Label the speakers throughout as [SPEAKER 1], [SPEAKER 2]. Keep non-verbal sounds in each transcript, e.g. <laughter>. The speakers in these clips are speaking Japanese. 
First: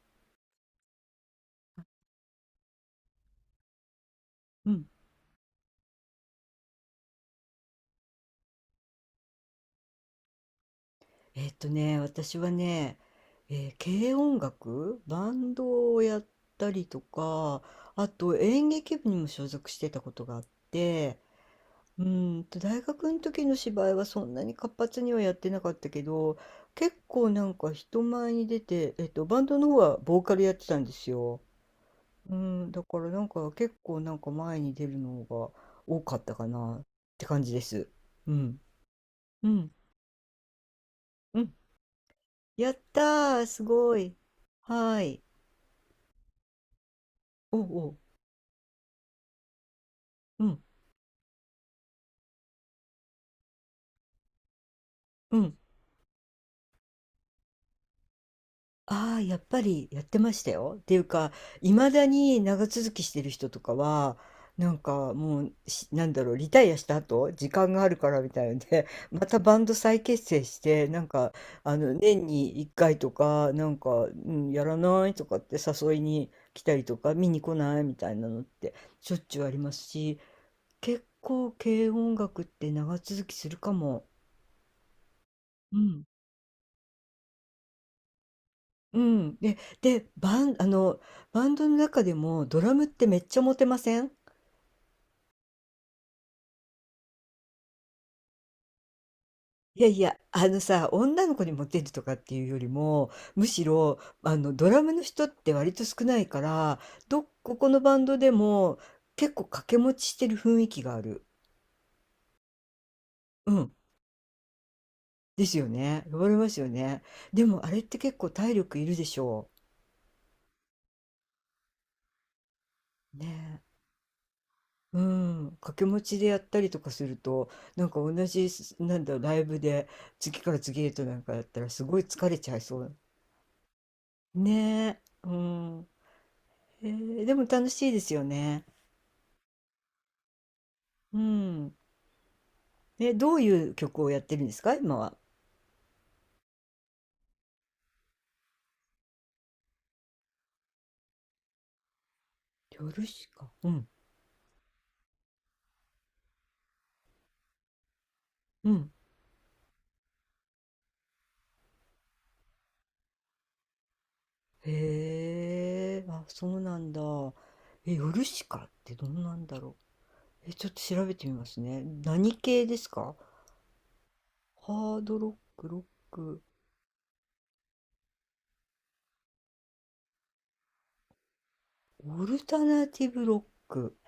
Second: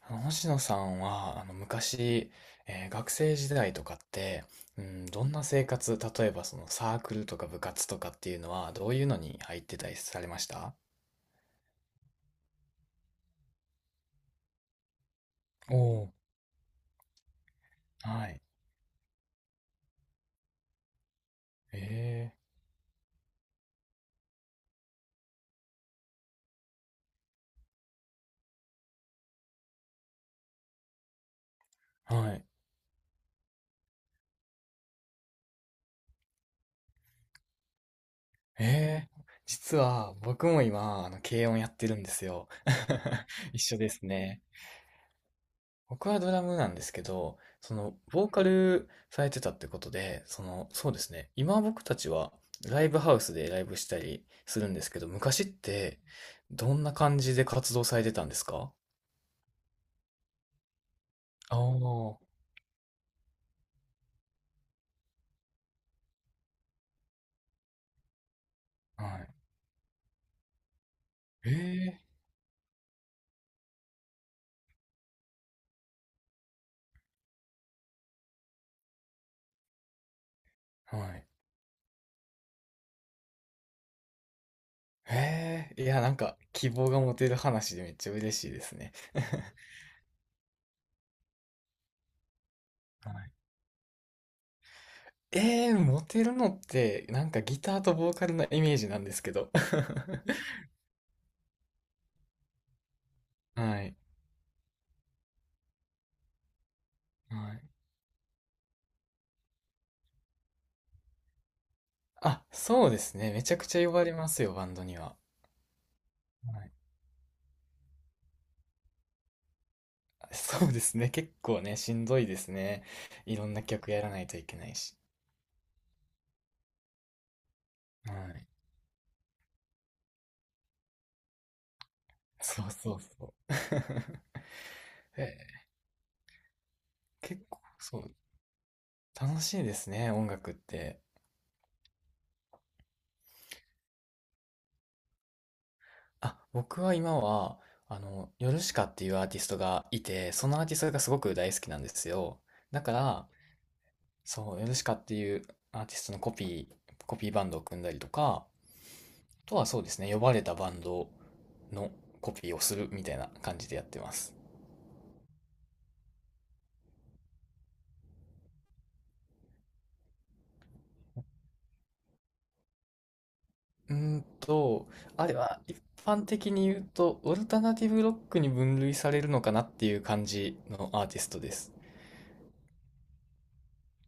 [SPEAKER 1] 星野さんは、昔、学生時代とかって、
[SPEAKER 2] う
[SPEAKER 1] う
[SPEAKER 2] ん。
[SPEAKER 1] ん、どんな生活、例えばそのサークルとか部活とかっていうのは、どういうのに入ってたりされました？
[SPEAKER 2] ね、私はね、軽音楽、バン
[SPEAKER 1] お
[SPEAKER 2] ドを
[SPEAKER 1] ー、
[SPEAKER 2] やったりとか、あ
[SPEAKER 1] は
[SPEAKER 2] と
[SPEAKER 1] い。
[SPEAKER 2] 演劇部にも所属してたことがあって、
[SPEAKER 1] え
[SPEAKER 2] 大学の時の芝居はそんなに活発にはやってなかったけど、結構なんか人前に出て、バンドの方はボーカルやってたんですよ。
[SPEAKER 1] ー、
[SPEAKER 2] う
[SPEAKER 1] はい。
[SPEAKER 2] ん、だからなんか結構なんか前に出るのが多かったかなって感じです。うん。
[SPEAKER 1] えー、
[SPEAKER 2] うん。
[SPEAKER 1] 実は僕も今、
[SPEAKER 2] う
[SPEAKER 1] 軽
[SPEAKER 2] ん、
[SPEAKER 1] 音やってるんですよ。
[SPEAKER 2] やったー、
[SPEAKER 1] <laughs> 一
[SPEAKER 2] す
[SPEAKER 1] 緒で
[SPEAKER 2] ご
[SPEAKER 1] す
[SPEAKER 2] い。
[SPEAKER 1] ね。
[SPEAKER 2] はい。
[SPEAKER 1] 僕はドラムなんですけど、
[SPEAKER 2] おうおう、
[SPEAKER 1] ボーカルされてたってことで、
[SPEAKER 2] うん、
[SPEAKER 1] そうですね。今僕たちはライブハウスでライブしたりするんですけど、
[SPEAKER 2] う
[SPEAKER 1] 昔っ
[SPEAKER 2] ん。
[SPEAKER 1] てどんな感じで活動されてたんですか？
[SPEAKER 2] ああ、やっぱりやってましたよ。っていうか、
[SPEAKER 1] ああ
[SPEAKER 2] いまだ
[SPEAKER 1] ー、
[SPEAKER 2] に長続きしてる人とかは、なんかもう、なんだろう、リタイアした後、時間があるからみたいので、
[SPEAKER 1] は
[SPEAKER 2] <laughs> ま
[SPEAKER 1] い。
[SPEAKER 2] たバンド再結成して、なんか、あ
[SPEAKER 1] え
[SPEAKER 2] の、
[SPEAKER 1] え、
[SPEAKER 2] 年に1回とか、なんか、うん、やらないとかって誘いに来たりとか、見に来ないみたいなのって、しょっちゅうありますし、
[SPEAKER 1] は
[SPEAKER 2] 結
[SPEAKER 1] い。
[SPEAKER 2] 構、軽音楽って長続きするかも。
[SPEAKER 1] え
[SPEAKER 2] う
[SPEAKER 1] え、いや、
[SPEAKER 2] ん。
[SPEAKER 1] 希望が持てる話でめっちゃ嬉しいですね。
[SPEAKER 2] うん。
[SPEAKER 1] <laughs>
[SPEAKER 2] で、バンドの中でもドラムって
[SPEAKER 1] は
[SPEAKER 2] めっ
[SPEAKER 1] い。
[SPEAKER 2] ちゃモテません？
[SPEAKER 1] <laughs> ええ、モテるのって、なんかギターとボーカルのイメージなんですけど。
[SPEAKER 2] いやいや、あの
[SPEAKER 1] <laughs>
[SPEAKER 2] さ、女の子にモテるとかっていうよりも、むし
[SPEAKER 1] はい。
[SPEAKER 2] ろ、あの、ドラムの人って割と少ないから、ど
[SPEAKER 1] は
[SPEAKER 2] こ
[SPEAKER 1] い。
[SPEAKER 2] このバンドでも結構掛け持ちしてる雰囲気がある。
[SPEAKER 1] あ、そうですね。め
[SPEAKER 2] う
[SPEAKER 1] ちゃく
[SPEAKER 2] ん。
[SPEAKER 1] ちゃ呼ばれますよ、バンドには。
[SPEAKER 2] ですよね。呼ばれます
[SPEAKER 1] は
[SPEAKER 2] よ
[SPEAKER 1] い。
[SPEAKER 2] ね。でもあれって結構体力いるでしょ
[SPEAKER 1] そうですね。結構ね、しんどいですね。
[SPEAKER 2] う。ね
[SPEAKER 1] いろんな
[SPEAKER 2] え。
[SPEAKER 1] 曲やらないといけないし。
[SPEAKER 2] うん、掛け持ちでやったりとかすると、なんか同
[SPEAKER 1] はい。
[SPEAKER 2] じす、なんだろう、ライブで次から次へとなんかやったらすごい疲れちゃい
[SPEAKER 1] そう
[SPEAKER 2] そ
[SPEAKER 1] そ
[SPEAKER 2] う。
[SPEAKER 1] うそう。<laughs>
[SPEAKER 2] ねえ、う
[SPEAKER 1] え、
[SPEAKER 2] ん。へえ、で
[SPEAKER 1] 結
[SPEAKER 2] も
[SPEAKER 1] 構、
[SPEAKER 2] 楽しいですよね。
[SPEAKER 1] 楽しいですね、音楽って。
[SPEAKER 2] うん。え、どういう曲をやってるんですか、今は？
[SPEAKER 1] あ、僕は今は、ヨルシカっていうアーティストがいて、そのアーティストがすごく大好きなんですよ。だ
[SPEAKER 2] ヨ
[SPEAKER 1] か
[SPEAKER 2] ル
[SPEAKER 1] ら、
[SPEAKER 2] シカ。うん、
[SPEAKER 1] そう、ヨルシカっていうアーティストのコピーバンドを組んだりとか、
[SPEAKER 2] うん。
[SPEAKER 1] とはそうですね、呼ばれたバンドのコピーをするみたいな感じでやってます。
[SPEAKER 2] へえ、あ、そうなんだ。え、ヨルシカってどんなんだろう。え、ちょっと調べてみますね。何系ですか？
[SPEAKER 1] うーんと、
[SPEAKER 2] ハード
[SPEAKER 1] あれ
[SPEAKER 2] ロ
[SPEAKER 1] は
[SPEAKER 2] ック、ロ
[SPEAKER 1] 一
[SPEAKER 2] ッ
[SPEAKER 1] 般
[SPEAKER 2] ク。
[SPEAKER 1] 的に言うと、オルタナティブロックに分類されるのかなっていう感じのアーティストです。
[SPEAKER 2] オルタナティブロック。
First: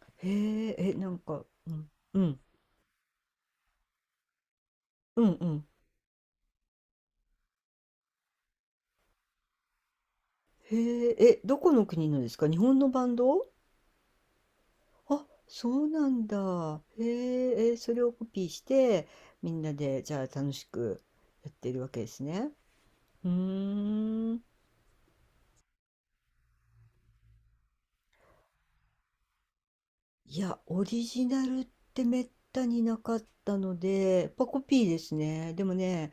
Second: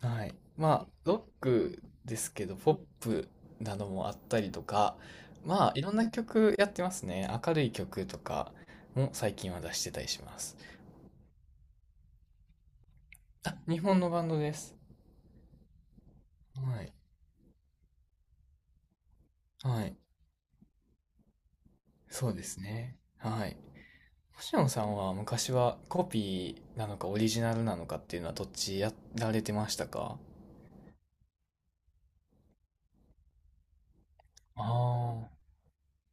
[SPEAKER 1] はい。
[SPEAKER 2] へえ、
[SPEAKER 1] まあ、
[SPEAKER 2] え、な
[SPEAKER 1] ロ
[SPEAKER 2] ん
[SPEAKER 1] ッ
[SPEAKER 2] か、う
[SPEAKER 1] ク
[SPEAKER 2] ん、
[SPEAKER 1] で
[SPEAKER 2] う
[SPEAKER 1] す
[SPEAKER 2] ん、
[SPEAKER 1] けど、ポップなどもあったりとか、
[SPEAKER 2] うん、うん。
[SPEAKER 1] まあ、いろんな曲やってますね。明るい曲とかも最近は出してたりします。
[SPEAKER 2] へえ、え、どこの国のですか？日本のバンド？
[SPEAKER 1] あ、日本のバンドです。
[SPEAKER 2] あ、そうなんだ。
[SPEAKER 1] はい。
[SPEAKER 2] へえ、え、それをコピーして、みんな
[SPEAKER 1] はい。
[SPEAKER 2] で、じゃあ楽しくやってるわけです
[SPEAKER 1] そうで
[SPEAKER 2] ね。
[SPEAKER 1] すね。
[SPEAKER 2] う
[SPEAKER 1] はい。
[SPEAKER 2] ーん。
[SPEAKER 1] 星野さんは昔はコピーなのかオリジナルなのかっていうのはどっちやられてましたか？
[SPEAKER 2] いや、オリジナルってめったになかったので、やっぱコピーです
[SPEAKER 1] ああ
[SPEAKER 2] ね。でもね、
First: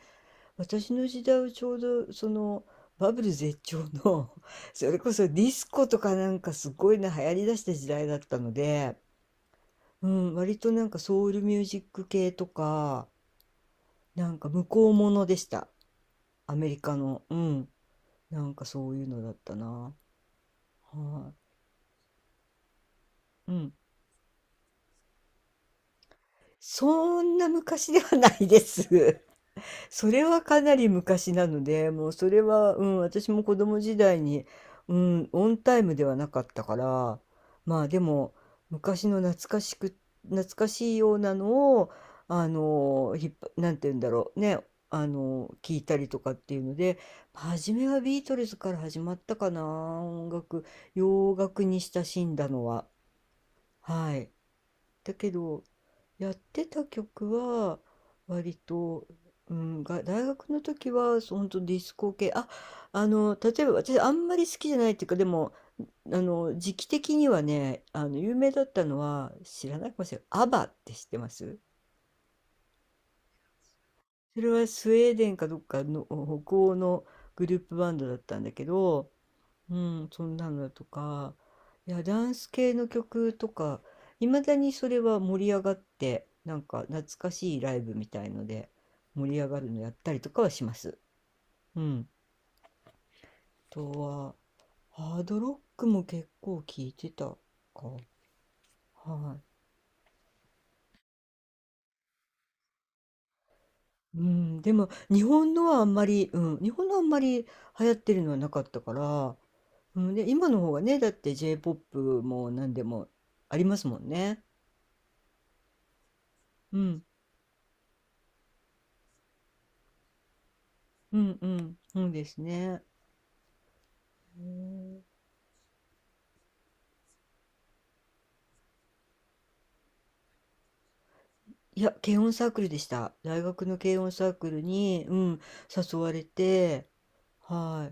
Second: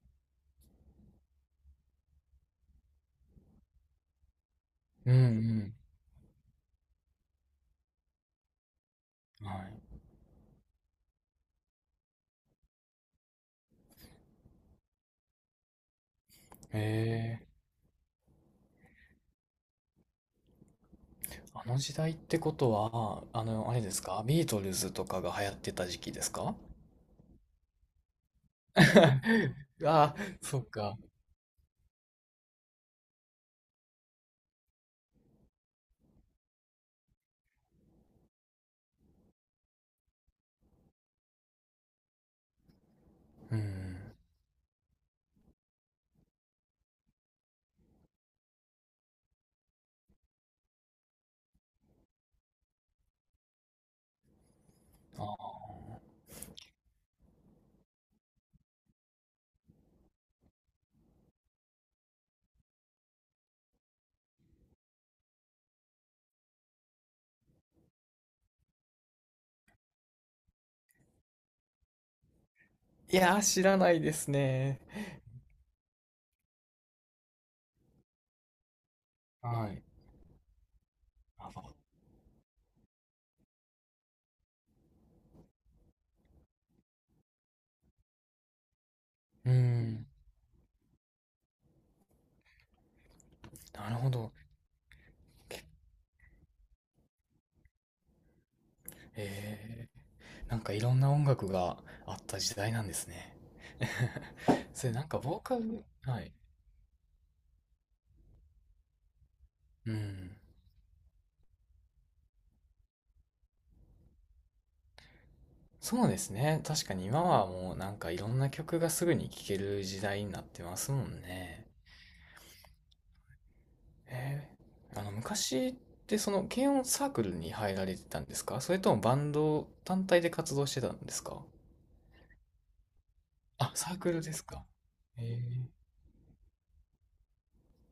[SPEAKER 2] 私の時代はちょうどそのバブル絶頂の <laughs> それ
[SPEAKER 1] ー、
[SPEAKER 2] こ
[SPEAKER 1] うん
[SPEAKER 2] そディス
[SPEAKER 1] う
[SPEAKER 2] コとかなんかすごいな流行りだした時代だったので、
[SPEAKER 1] ん。はい。
[SPEAKER 2] うん、割となんかソウルミュージック系とかなんか向こうものでした。アメリカの。う
[SPEAKER 1] ええ、
[SPEAKER 2] ん。なんかそういうのだったな。は
[SPEAKER 1] あの時代ってことは、
[SPEAKER 2] い、うん。
[SPEAKER 1] あれですか？ビートルズとかが流行ってた時期ですか？
[SPEAKER 2] そんな昔ではないです。
[SPEAKER 1] <laughs>
[SPEAKER 2] そ
[SPEAKER 1] ああ、
[SPEAKER 2] れは
[SPEAKER 1] そ
[SPEAKER 2] か
[SPEAKER 1] っ
[SPEAKER 2] なり
[SPEAKER 1] か。
[SPEAKER 2] 昔なので、もうそれは、うん、私も子供時代に、うん、オンタイムではなかったから、まあでも、昔の懐かしく、懐かしいようなのを、あの、ひっぱ、
[SPEAKER 1] う
[SPEAKER 2] なんて言
[SPEAKER 1] ん。
[SPEAKER 2] うんだろう、ね、あの、聞いたりとかっていうので、初めはビートルズから始まったかな、音楽、洋楽に親しんだのは。はい。だけ
[SPEAKER 1] あ、
[SPEAKER 2] どやってた曲は割と、うん、大学の時はそ当ほディスコ系あ、あの、例えば私あんまり好きじゃないっていうか、でもあの時期的にはね、あの有名だったのは知らないかもしれない、アバって知ってます？
[SPEAKER 1] いやー、知らないです
[SPEAKER 2] それは
[SPEAKER 1] ね。
[SPEAKER 2] スウェーデンかどっかの北欧のグループバンドだったんだけど、
[SPEAKER 1] は
[SPEAKER 2] う
[SPEAKER 1] い。
[SPEAKER 2] ん、そんなのとか、
[SPEAKER 1] あ、
[SPEAKER 2] いや、ダンス系の曲とか、いまだにそれは盛り上がって、なんか懐かしいライブみたいので盛り上
[SPEAKER 1] う
[SPEAKER 2] がるのやっ
[SPEAKER 1] ん。
[SPEAKER 2] たりとかはします。うん。あ
[SPEAKER 1] な
[SPEAKER 2] と
[SPEAKER 1] るほど。
[SPEAKER 2] は、ハードロックも結構聞いてたか。はい。
[SPEAKER 1] ええ、なんかいろんな音楽があった時代なんですね。
[SPEAKER 2] うん、で
[SPEAKER 1] <laughs> そ
[SPEAKER 2] も
[SPEAKER 1] れなんか
[SPEAKER 2] 日
[SPEAKER 1] ボー
[SPEAKER 2] 本
[SPEAKER 1] カ
[SPEAKER 2] のはあ
[SPEAKER 1] ル、
[SPEAKER 2] んま
[SPEAKER 1] は
[SPEAKER 2] り、
[SPEAKER 1] い。
[SPEAKER 2] うん、日本のあんまり流行ってるのはなかったから、
[SPEAKER 1] う
[SPEAKER 2] うん、で、
[SPEAKER 1] ん。
[SPEAKER 2] 今の方がね、だって J-POP も何でもありますもんね。
[SPEAKER 1] そうですね。
[SPEAKER 2] う
[SPEAKER 1] 確か
[SPEAKER 2] ん、
[SPEAKER 1] に今はもうなんかいろんな曲がすぐに聴ける時代になってますも
[SPEAKER 2] う
[SPEAKER 1] ん
[SPEAKER 2] ん、う
[SPEAKER 1] ね。
[SPEAKER 2] ん、そうですね。う
[SPEAKER 1] えー、
[SPEAKER 2] ん。
[SPEAKER 1] あの昔ってその軽音サークルに入られてたんですか？それともバンド単体で活動してたんですか？
[SPEAKER 2] いや、軽音サークルでした。大学
[SPEAKER 1] あ、
[SPEAKER 2] の
[SPEAKER 1] サー
[SPEAKER 2] 軽音
[SPEAKER 1] クル
[SPEAKER 2] サ
[SPEAKER 1] で
[SPEAKER 2] ー
[SPEAKER 1] す
[SPEAKER 2] クル
[SPEAKER 1] か。
[SPEAKER 2] に、う
[SPEAKER 1] え
[SPEAKER 2] ん、
[SPEAKER 1] ー。
[SPEAKER 2] 誘われて、は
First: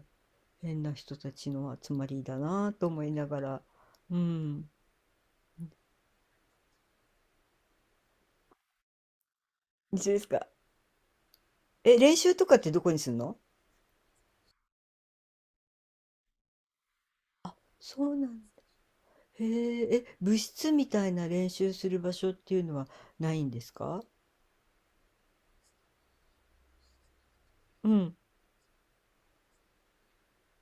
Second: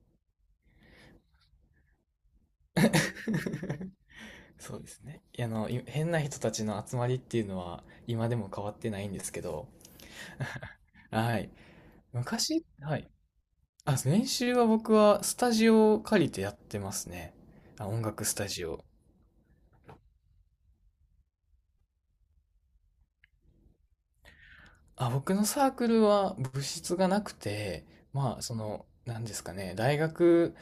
[SPEAKER 2] い、変な人たちの集まりだなと思いながら、
[SPEAKER 1] <laughs>
[SPEAKER 2] うん。
[SPEAKER 1] そうですね。変な人たちの集まりっていうのは今でも変わってないんですけど、
[SPEAKER 2] 一緒ですか。
[SPEAKER 1] <laughs> はい。
[SPEAKER 2] え、練習とかっ
[SPEAKER 1] 昔、
[SPEAKER 2] てどこ
[SPEAKER 1] は
[SPEAKER 2] にす
[SPEAKER 1] い。
[SPEAKER 2] るの？
[SPEAKER 1] あ、練習は僕はスタジオを借りてやってますね。あ、音
[SPEAKER 2] そう
[SPEAKER 1] 楽
[SPEAKER 2] な
[SPEAKER 1] ス
[SPEAKER 2] ん
[SPEAKER 1] タ
[SPEAKER 2] だ。
[SPEAKER 1] ジオ。
[SPEAKER 2] へえ、え、部室みたいな練習する場所っていうのはないんですか？
[SPEAKER 1] あ、僕のサークルは部室がなくて、
[SPEAKER 2] うん。
[SPEAKER 1] まあ、なんですかね、大学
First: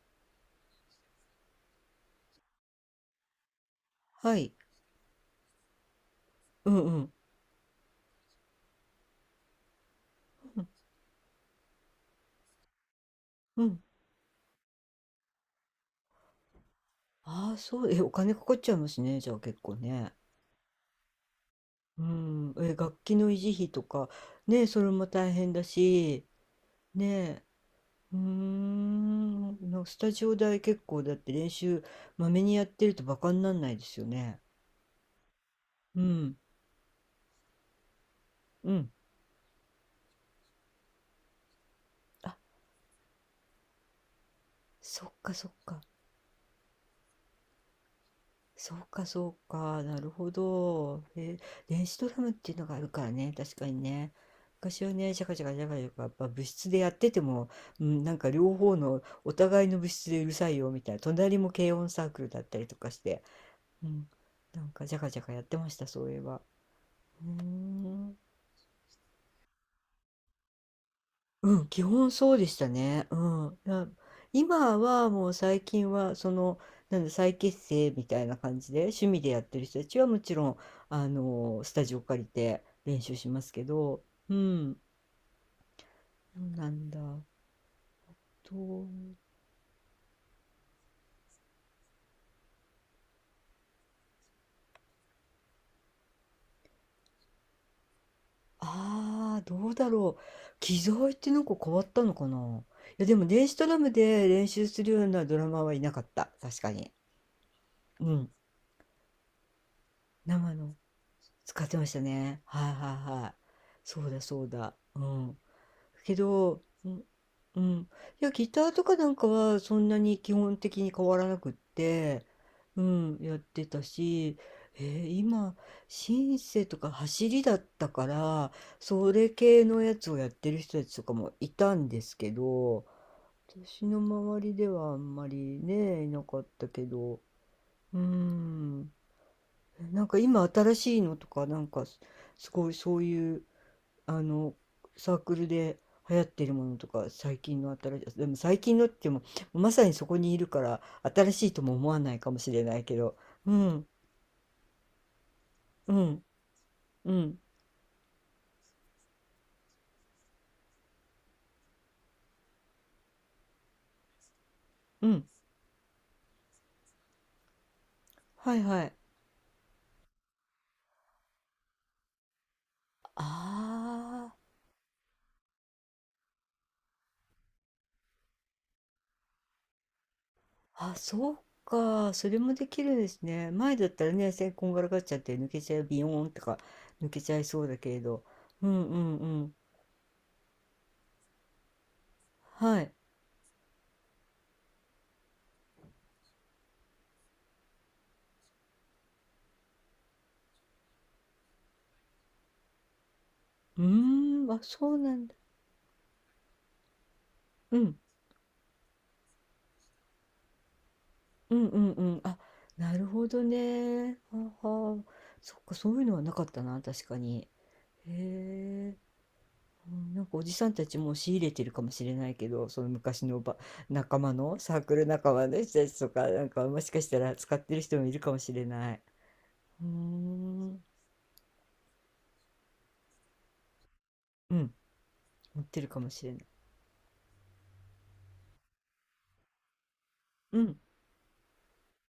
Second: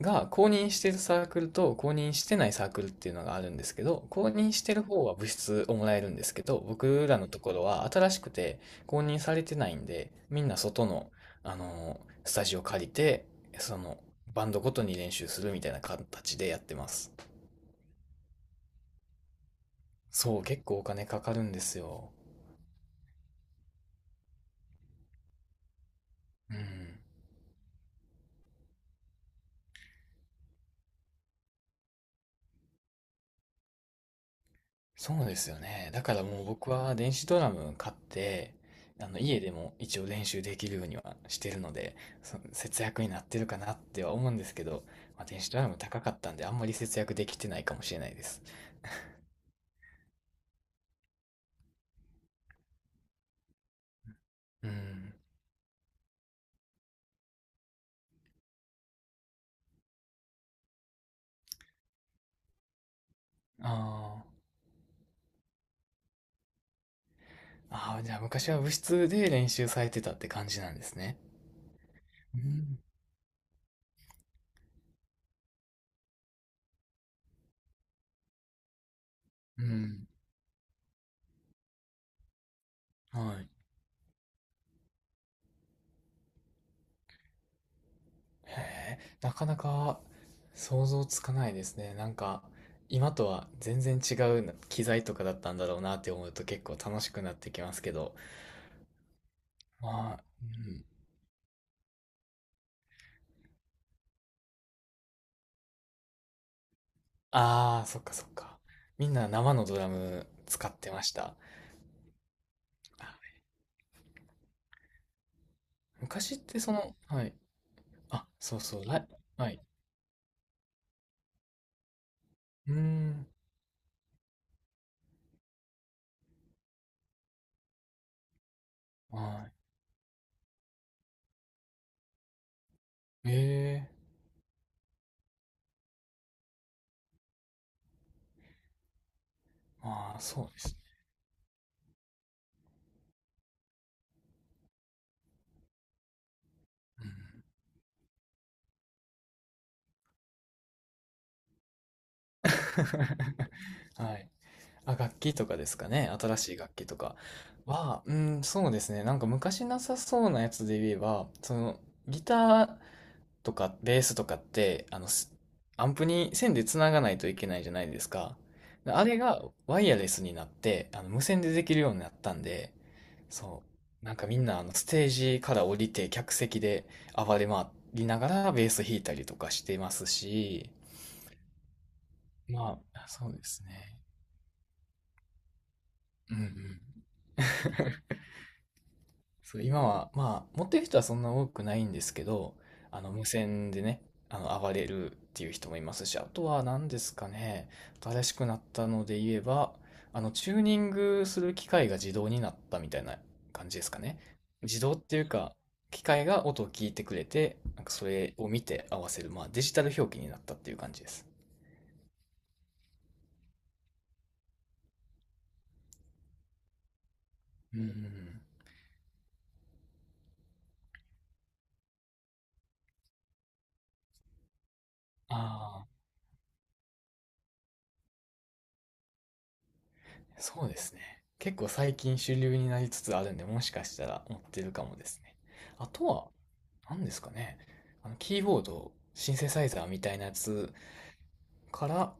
[SPEAKER 1] が公認してるサークルと公認してないサークルっていうのがあるんですけど、公
[SPEAKER 2] はい。
[SPEAKER 1] 認してる方は部室をもらえるんですけど、
[SPEAKER 2] うんう
[SPEAKER 1] 僕
[SPEAKER 2] ん。
[SPEAKER 1] らのところは新しくて公認されてないんで、みんな外の、あのースタジオ借りて、
[SPEAKER 2] う
[SPEAKER 1] そ
[SPEAKER 2] ん。
[SPEAKER 1] のバンドごとに練習するみたいな形でやってます。
[SPEAKER 2] ああ、そう。え、お金かかっちゃいますね。じゃあ結構ね。
[SPEAKER 1] そう、結構お金かかるんです
[SPEAKER 2] う
[SPEAKER 1] よ。
[SPEAKER 2] ん。え、楽器の維持費とか、ね、それも大変だし、
[SPEAKER 1] うん。
[SPEAKER 2] ねえ、うーん、なんかスタジオ代結構だって練習まめにやってるとバカになんないですよね。
[SPEAKER 1] そうですよね。
[SPEAKER 2] う
[SPEAKER 1] だから
[SPEAKER 2] ん、
[SPEAKER 1] もう僕は電子ドラム買って、
[SPEAKER 2] うん。
[SPEAKER 1] あの家でも一応練習できるようにはしてるので、
[SPEAKER 2] あ、
[SPEAKER 1] そ節約になってるかなっては思うんですけど、
[SPEAKER 2] そっ
[SPEAKER 1] まあ、
[SPEAKER 2] か
[SPEAKER 1] 電
[SPEAKER 2] そ
[SPEAKER 1] 子
[SPEAKER 2] っ
[SPEAKER 1] ドラム
[SPEAKER 2] か。
[SPEAKER 1] 高かったんであんまり節約できてないかもしれないです。
[SPEAKER 2] そうかそうか。なるほど。え、電子ドラムっていうのがあるからね。確かにね。
[SPEAKER 1] う
[SPEAKER 2] 昔は
[SPEAKER 1] ん。
[SPEAKER 2] ね、ジャカジャカジャカジャカ、やっぱ部室でやってても、うん、なんか両方のお互いの部室でうるさいよみたいな、隣も軽音サークルだったりとかして、
[SPEAKER 1] あ
[SPEAKER 2] うん、
[SPEAKER 1] ー、
[SPEAKER 2] なんかジャカジャカやってました、そういえば。うー
[SPEAKER 1] あー、じゃ
[SPEAKER 2] ん。
[SPEAKER 1] あ昔は部室で練習されてたって感じなんですね。
[SPEAKER 2] うん、基本そう
[SPEAKER 1] う
[SPEAKER 2] でした
[SPEAKER 1] ん。
[SPEAKER 2] ね。うん。な、今はもう最近はその、なんだ、再結成みたいな感じで趣味でやって
[SPEAKER 1] う
[SPEAKER 2] る人たちは
[SPEAKER 1] ん。
[SPEAKER 2] もちろん、あの、スタジオ借りて練習しま
[SPEAKER 1] はい。
[SPEAKER 2] すけど、うん。そうなんだ。どう、
[SPEAKER 1] へえ、なかなか想像つかないですね。なんか今とは全然違う機材とかだったんだろうなって思うと結構楽しくなってきますけど。
[SPEAKER 2] ああ、どうだ
[SPEAKER 1] ま
[SPEAKER 2] ろう。
[SPEAKER 1] あ、う
[SPEAKER 2] 機
[SPEAKER 1] ん。
[SPEAKER 2] 材ってなんか変わったのかな。いや、でも電子ドラムで練習するようなドラマーはいなかった。確かに。
[SPEAKER 1] ああ、そっ
[SPEAKER 2] う
[SPEAKER 1] かそ
[SPEAKER 2] ん。
[SPEAKER 1] っか。みんな生のドラム
[SPEAKER 2] 生
[SPEAKER 1] 使
[SPEAKER 2] の
[SPEAKER 1] ってました。
[SPEAKER 2] 使ってましたね。はいはいはい。
[SPEAKER 1] あ、
[SPEAKER 2] そうだそうだ。うん。け
[SPEAKER 1] 昔って
[SPEAKER 2] ど、
[SPEAKER 1] そ
[SPEAKER 2] う
[SPEAKER 1] の、
[SPEAKER 2] ん、
[SPEAKER 1] はい。
[SPEAKER 2] うん。い
[SPEAKER 1] あ、
[SPEAKER 2] や、ギ
[SPEAKER 1] そう
[SPEAKER 2] ター
[SPEAKER 1] そ
[SPEAKER 2] と
[SPEAKER 1] う、
[SPEAKER 2] か
[SPEAKER 1] ラ
[SPEAKER 2] な
[SPEAKER 1] イ、
[SPEAKER 2] んか
[SPEAKER 1] は
[SPEAKER 2] は
[SPEAKER 1] い。
[SPEAKER 2] そんなに基本的に変わらなくって、
[SPEAKER 1] うー
[SPEAKER 2] うん、
[SPEAKER 1] ん、
[SPEAKER 2] やってたし、今、シンセとか走りだったから、それ
[SPEAKER 1] は
[SPEAKER 2] 系のやつをやってる人たちとかもいたんですけど、
[SPEAKER 1] い。え
[SPEAKER 2] 私
[SPEAKER 1] え、
[SPEAKER 2] の周りではあんまりね、いなかったけど、うん、なん
[SPEAKER 1] ま
[SPEAKER 2] か
[SPEAKER 1] あ、そ
[SPEAKER 2] 今
[SPEAKER 1] うで
[SPEAKER 2] 新
[SPEAKER 1] す。
[SPEAKER 2] しいのとか、なんかすごいそういう、あのサークルで流行ってるものと
[SPEAKER 1] う
[SPEAKER 2] か最
[SPEAKER 1] ん。
[SPEAKER 2] 近の新しい、でも最近のって言ってもまさにそこにいるから新しいとも思わないかもしれないけど、うん、
[SPEAKER 1] はい。あ、楽器とかですか
[SPEAKER 2] う
[SPEAKER 1] ね。
[SPEAKER 2] ん、
[SPEAKER 1] 新しい楽器と
[SPEAKER 2] う
[SPEAKER 1] か
[SPEAKER 2] ん、
[SPEAKER 1] は、うん、そうですね。なんか昔なさそうなやつで言えば、ギターとかベースとかって、
[SPEAKER 2] うん、
[SPEAKER 1] アンプに線でつながないといけないじゃないですか。
[SPEAKER 2] はい、は
[SPEAKER 1] で
[SPEAKER 2] い、
[SPEAKER 1] あれがワイヤレスになって、無線でできるようになったんで、そう。なんか
[SPEAKER 2] あ
[SPEAKER 1] み
[SPEAKER 2] ー、
[SPEAKER 1] んなあのステージから降りて客席で暴れ回りながらベース弾いたりとかしてますし、
[SPEAKER 2] あ、そうかそれもで
[SPEAKER 1] ま
[SPEAKER 2] きるんで
[SPEAKER 1] あ、
[SPEAKER 2] す
[SPEAKER 1] そうで
[SPEAKER 2] ね、
[SPEAKER 1] す
[SPEAKER 2] 前だっ
[SPEAKER 1] ね。
[SPEAKER 2] たらね線こんがらがっちゃって抜けちゃうビヨーン
[SPEAKER 1] うん
[SPEAKER 2] と
[SPEAKER 1] う
[SPEAKER 2] か
[SPEAKER 1] ん。
[SPEAKER 2] 抜けちゃいそうだけれど、うん、うん、うん、
[SPEAKER 1] そう、今は、まあ、持ってる人はそんな多くないんですけど、
[SPEAKER 2] はい。
[SPEAKER 1] 無線でね、暴れるっていう人もいますし、あとは何ですかね、新しくなったので言えば、チューニングする機械が自動になったみたいな感じ
[SPEAKER 2] う
[SPEAKER 1] ですかね。
[SPEAKER 2] ーん、あ、
[SPEAKER 1] 自
[SPEAKER 2] そ
[SPEAKER 1] 動っ
[SPEAKER 2] うな
[SPEAKER 1] てい
[SPEAKER 2] ん
[SPEAKER 1] う
[SPEAKER 2] だ。
[SPEAKER 1] か、機械が音を聞いてくれて、
[SPEAKER 2] う
[SPEAKER 1] なんか
[SPEAKER 2] ん。
[SPEAKER 1] それを見て合わせる、まあ、デジタル表記になったっていう感じです。
[SPEAKER 2] うんうんうん。あ、なるほどね。はあはあ。そっか、そういうのはなかったな、確かに。
[SPEAKER 1] うんうんうん。
[SPEAKER 2] へえ。うん、なんかおじさんたちもう仕入れてるかもしれないけど、その昔の仲間の、サークル仲間の人
[SPEAKER 1] ああ、
[SPEAKER 2] たちとか、なんかもしかしたら使ってる人もいるかもしれない。うー
[SPEAKER 1] そうで
[SPEAKER 2] ん。
[SPEAKER 1] すね。結構最近主流になりつつあるんで、もしかしたら持っ
[SPEAKER 2] う
[SPEAKER 1] てる
[SPEAKER 2] ん、
[SPEAKER 1] かもですね。
[SPEAKER 2] 持って
[SPEAKER 1] あ
[SPEAKER 2] るか
[SPEAKER 1] と
[SPEAKER 2] もし
[SPEAKER 1] は、
[SPEAKER 2] れない。
[SPEAKER 1] なんですかね。キーボード、シンセサイザーみたいなや
[SPEAKER 2] う
[SPEAKER 1] つ
[SPEAKER 2] ん。
[SPEAKER 1] から、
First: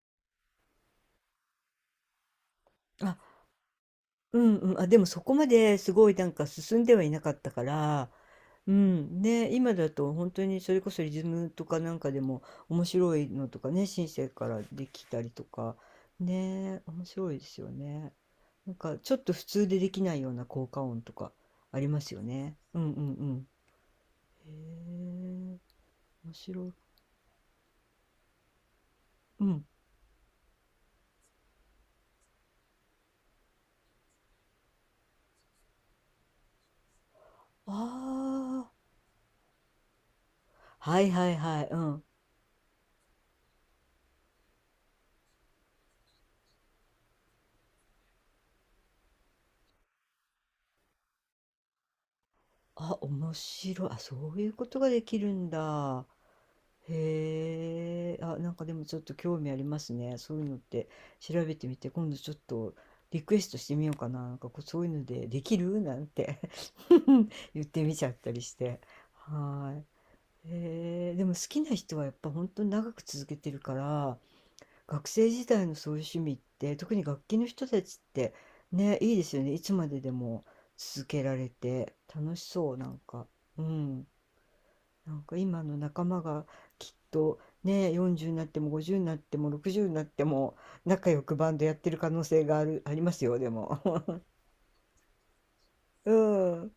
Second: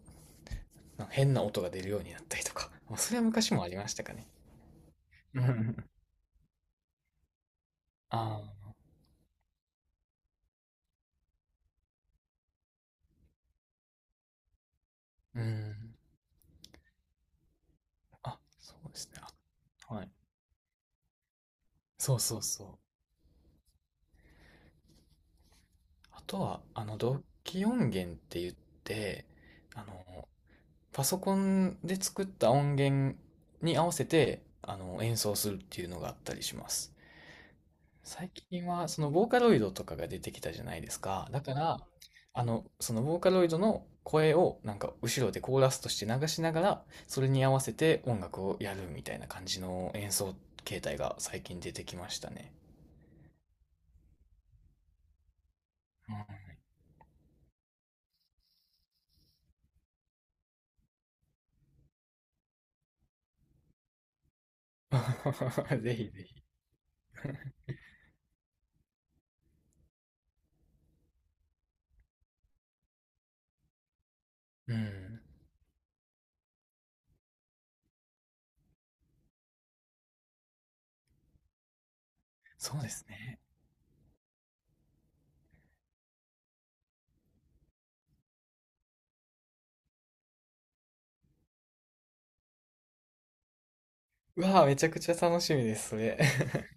[SPEAKER 1] なんか変な音が出るようになったりとか。まあそ
[SPEAKER 2] あ、
[SPEAKER 1] れは昔もありましたかね。
[SPEAKER 2] うんうん。あ、でもそこ
[SPEAKER 1] う
[SPEAKER 2] まで
[SPEAKER 1] ん。
[SPEAKER 2] すごいなんか進んではいなかったから、
[SPEAKER 1] あ
[SPEAKER 2] う
[SPEAKER 1] あ、
[SPEAKER 2] ん、ね、今だと本当にそれこそリズムとかなんかでも面白いのとかね、シンセからできたり
[SPEAKER 1] う
[SPEAKER 2] とか、
[SPEAKER 1] ん。
[SPEAKER 2] ね、面白いですよね。
[SPEAKER 1] あ、
[SPEAKER 2] な
[SPEAKER 1] そ
[SPEAKER 2] ん
[SPEAKER 1] うで
[SPEAKER 2] か
[SPEAKER 1] す
[SPEAKER 2] ちょっ
[SPEAKER 1] ね。
[SPEAKER 2] と普通でで
[SPEAKER 1] あ、
[SPEAKER 2] き
[SPEAKER 1] はい。
[SPEAKER 2] ないような効果音とかあります
[SPEAKER 1] そう
[SPEAKER 2] よ
[SPEAKER 1] そう
[SPEAKER 2] ね。
[SPEAKER 1] そう。
[SPEAKER 2] うんうんうん。へえ、
[SPEAKER 1] あ
[SPEAKER 2] 面
[SPEAKER 1] とは、
[SPEAKER 2] 白い。
[SPEAKER 1] 同期音源って言って、
[SPEAKER 2] うん。
[SPEAKER 1] あの、パソコンで作った音源に合わせて、演奏するっていうのがあったりします。最近
[SPEAKER 2] あ
[SPEAKER 1] はそのボーカロイドとかが出てきたじゃない
[SPEAKER 2] あ、
[SPEAKER 1] で
[SPEAKER 2] は
[SPEAKER 1] す
[SPEAKER 2] いは
[SPEAKER 1] か。
[SPEAKER 2] い
[SPEAKER 1] だか
[SPEAKER 2] はい。う
[SPEAKER 1] ら、
[SPEAKER 2] ん。
[SPEAKER 1] そのボーカロイドの声をなんか後ろでコーラスとして流しながら、それに合わせて音楽をやるみたいな感じの演奏形態が最近出てきましたね。
[SPEAKER 2] あ、面白い。あ、そういうことができるんだ。
[SPEAKER 1] うん。
[SPEAKER 2] へえ、あ、なんかでもちょっと興味ありますね。そういうのって調べてみて、今度ちょっとリクエストしてみようかな。なんかこうそういうのでできる
[SPEAKER 1] <laughs> ぜ
[SPEAKER 2] なん
[SPEAKER 1] ひぜ
[SPEAKER 2] て
[SPEAKER 1] ひ。
[SPEAKER 2] <laughs> 言ってみちゃったりして。はい。へえ、でも好きな人はやっぱ本当に長く続けてるから、
[SPEAKER 1] う
[SPEAKER 2] 学
[SPEAKER 1] ん。
[SPEAKER 2] 生時代のそういう趣味って、特に楽器の人たちってね、いいですよね。いつまででも続けられて楽しそう、
[SPEAKER 1] そう
[SPEAKER 2] な
[SPEAKER 1] で
[SPEAKER 2] ん
[SPEAKER 1] す
[SPEAKER 2] か。
[SPEAKER 1] ね。
[SPEAKER 2] うん。なんか今の仲間がきっとね、40になっても50になっても60になっても仲良くバンドやってる可能性がある、ありますよ、でも。
[SPEAKER 1] うわあ、めちゃくちゃ楽しみです、そ
[SPEAKER 2] <laughs> う
[SPEAKER 1] れ。
[SPEAKER 2] ん。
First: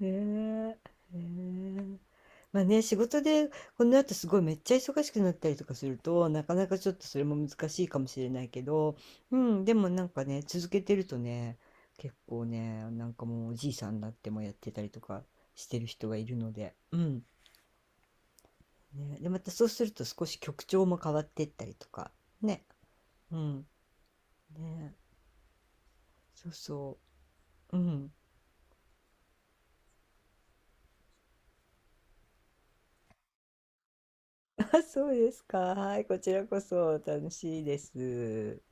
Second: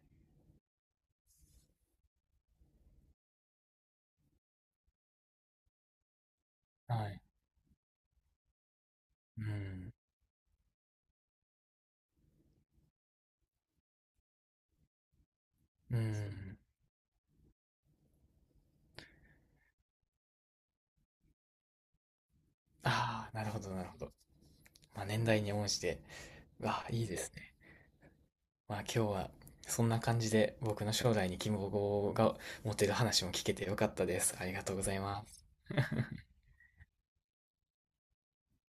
[SPEAKER 2] ねえ。ねえ。まあね、仕事でこの後すごいめっちゃ忙しくなったりとかすると、なかなかち
[SPEAKER 1] <laughs>
[SPEAKER 2] ょっと
[SPEAKER 1] は
[SPEAKER 2] そ
[SPEAKER 1] い。
[SPEAKER 2] れも難しいかもしれないけど、う
[SPEAKER 1] う
[SPEAKER 2] ん、でも
[SPEAKER 1] ん。
[SPEAKER 2] なんかね、続けてるとね、結構ね、なんかもうおじいさんになってもやってたりとかしてる
[SPEAKER 1] う
[SPEAKER 2] 人がいるの
[SPEAKER 1] ん。
[SPEAKER 2] で、うん。ね、で、またそうすると少し曲調も変わっていったりとか。ね。
[SPEAKER 1] あ
[SPEAKER 2] う
[SPEAKER 1] あ、なるほ
[SPEAKER 2] ん。
[SPEAKER 1] ど、なるほど。
[SPEAKER 2] ね。
[SPEAKER 1] まあ、年代に応じて。
[SPEAKER 2] そう
[SPEAKER 1] うわあ、
[SPEAKER 2] そ
[SPEAKER 1] いいですね。
[SPEAKER 2] う。うん。
[SPEAKER 1] まあ今日はそんな感じで僕の将来に希望が持てる話も聞けてよかったです。ありが
[SPEAKER 2] <laughs>
[SPEAKER 1] とう
[SPEAKER 2] あ、
[SPEAKER 1] ござい
[SPEAKER 2] そう
[SPEAKER 1] ま
[SPEAKER 2] です
[SPEAKER 1] す。
[SPEAKER 2] か。はい。こちらこそ楽しいです。